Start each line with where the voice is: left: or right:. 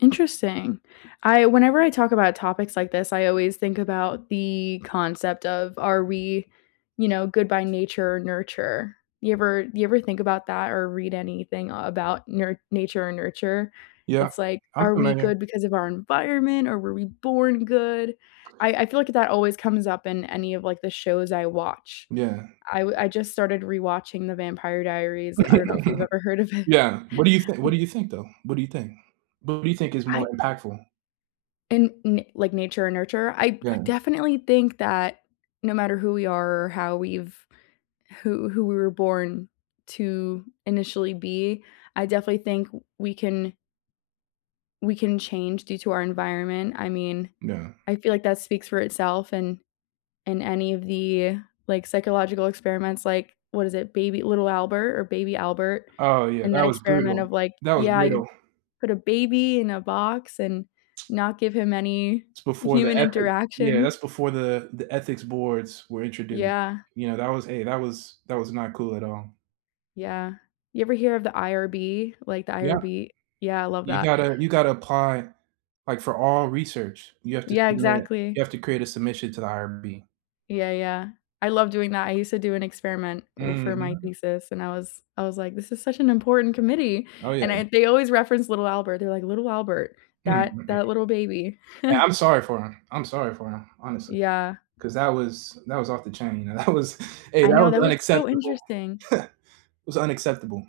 left: Interesting. I whenever I talk about topics like this, I always think about the concept of, are we, you know, good by nature or nurture. You ever you ever think about that or read anything, uh, about nur nature or nurture?
right: Yeah,
left: It's like,
right: I'm
left: are we
right: familiar.
left: good because of our environment or were we born good? I I feel like that always comes up in any of, like, the shows I watch.
right: Yeah.
left: I w I just started rewatching the Vampire Diaries. I don't know if you've ever heard of it.
right: Yeah, what do you thin what do you think, though? What do you think? What do you think is
left: I
right: more impactful?
left: And n like nature and nurture, I I
right: Yeah.
left: definitely think that no matter who we are or how we've who who we were born to initially be, I definitely think w we can we can change due to our environment. I mean,
right: Yeah.
left: I feel like that speaks for itself, and in any of the, like, psychological experiments, like, what is it, baby Little Albert or baby Albert,
right: Oh, yeah,
left: and that
right: that was
left: experiment
right: brutal.
left: of like
right: That was
left: yeah, you
right: brutal.
left: put a baby in a box and not give him any
right: It's before the
left: human
right: ethics Yeah, that's
left: interaction.
right: before the the ethics boards were introduced,
left: Yeah.
right: you know, that was a that was that was not cool at all.
left: Yeah, you ever hear of the IRB, like the
right: Yeah.
left: IRB? Yeah, I love
right: You
left: that.
right: gotta you gotta apply, like for all research, you have to
left: Yeah,
right: submit,
left: exactly.
right: you have to create a submission to the IRB.
left: Yeah, yeah, I love doing that. I used to do an experiment w for my
right: Mhm.
left: thesis, and I was I was like, this is such an important committee,
right: Oh
left: and
right: yeah.
left: I they always referenced Little Albert, they're like, "Little Albert,
right: Hmm,
left: that
right: mhm.
left: that little baby".
right: Yeah, I'm sorry for him, I'm sorry for him, honestly,
left: Yeah.
right: 'cause that was that was off the chain, and that was hey,
left: I
right: that
left: know
right: was
left: that was so
right: unacceptable.
left: interesting.
right: It was unacceptable.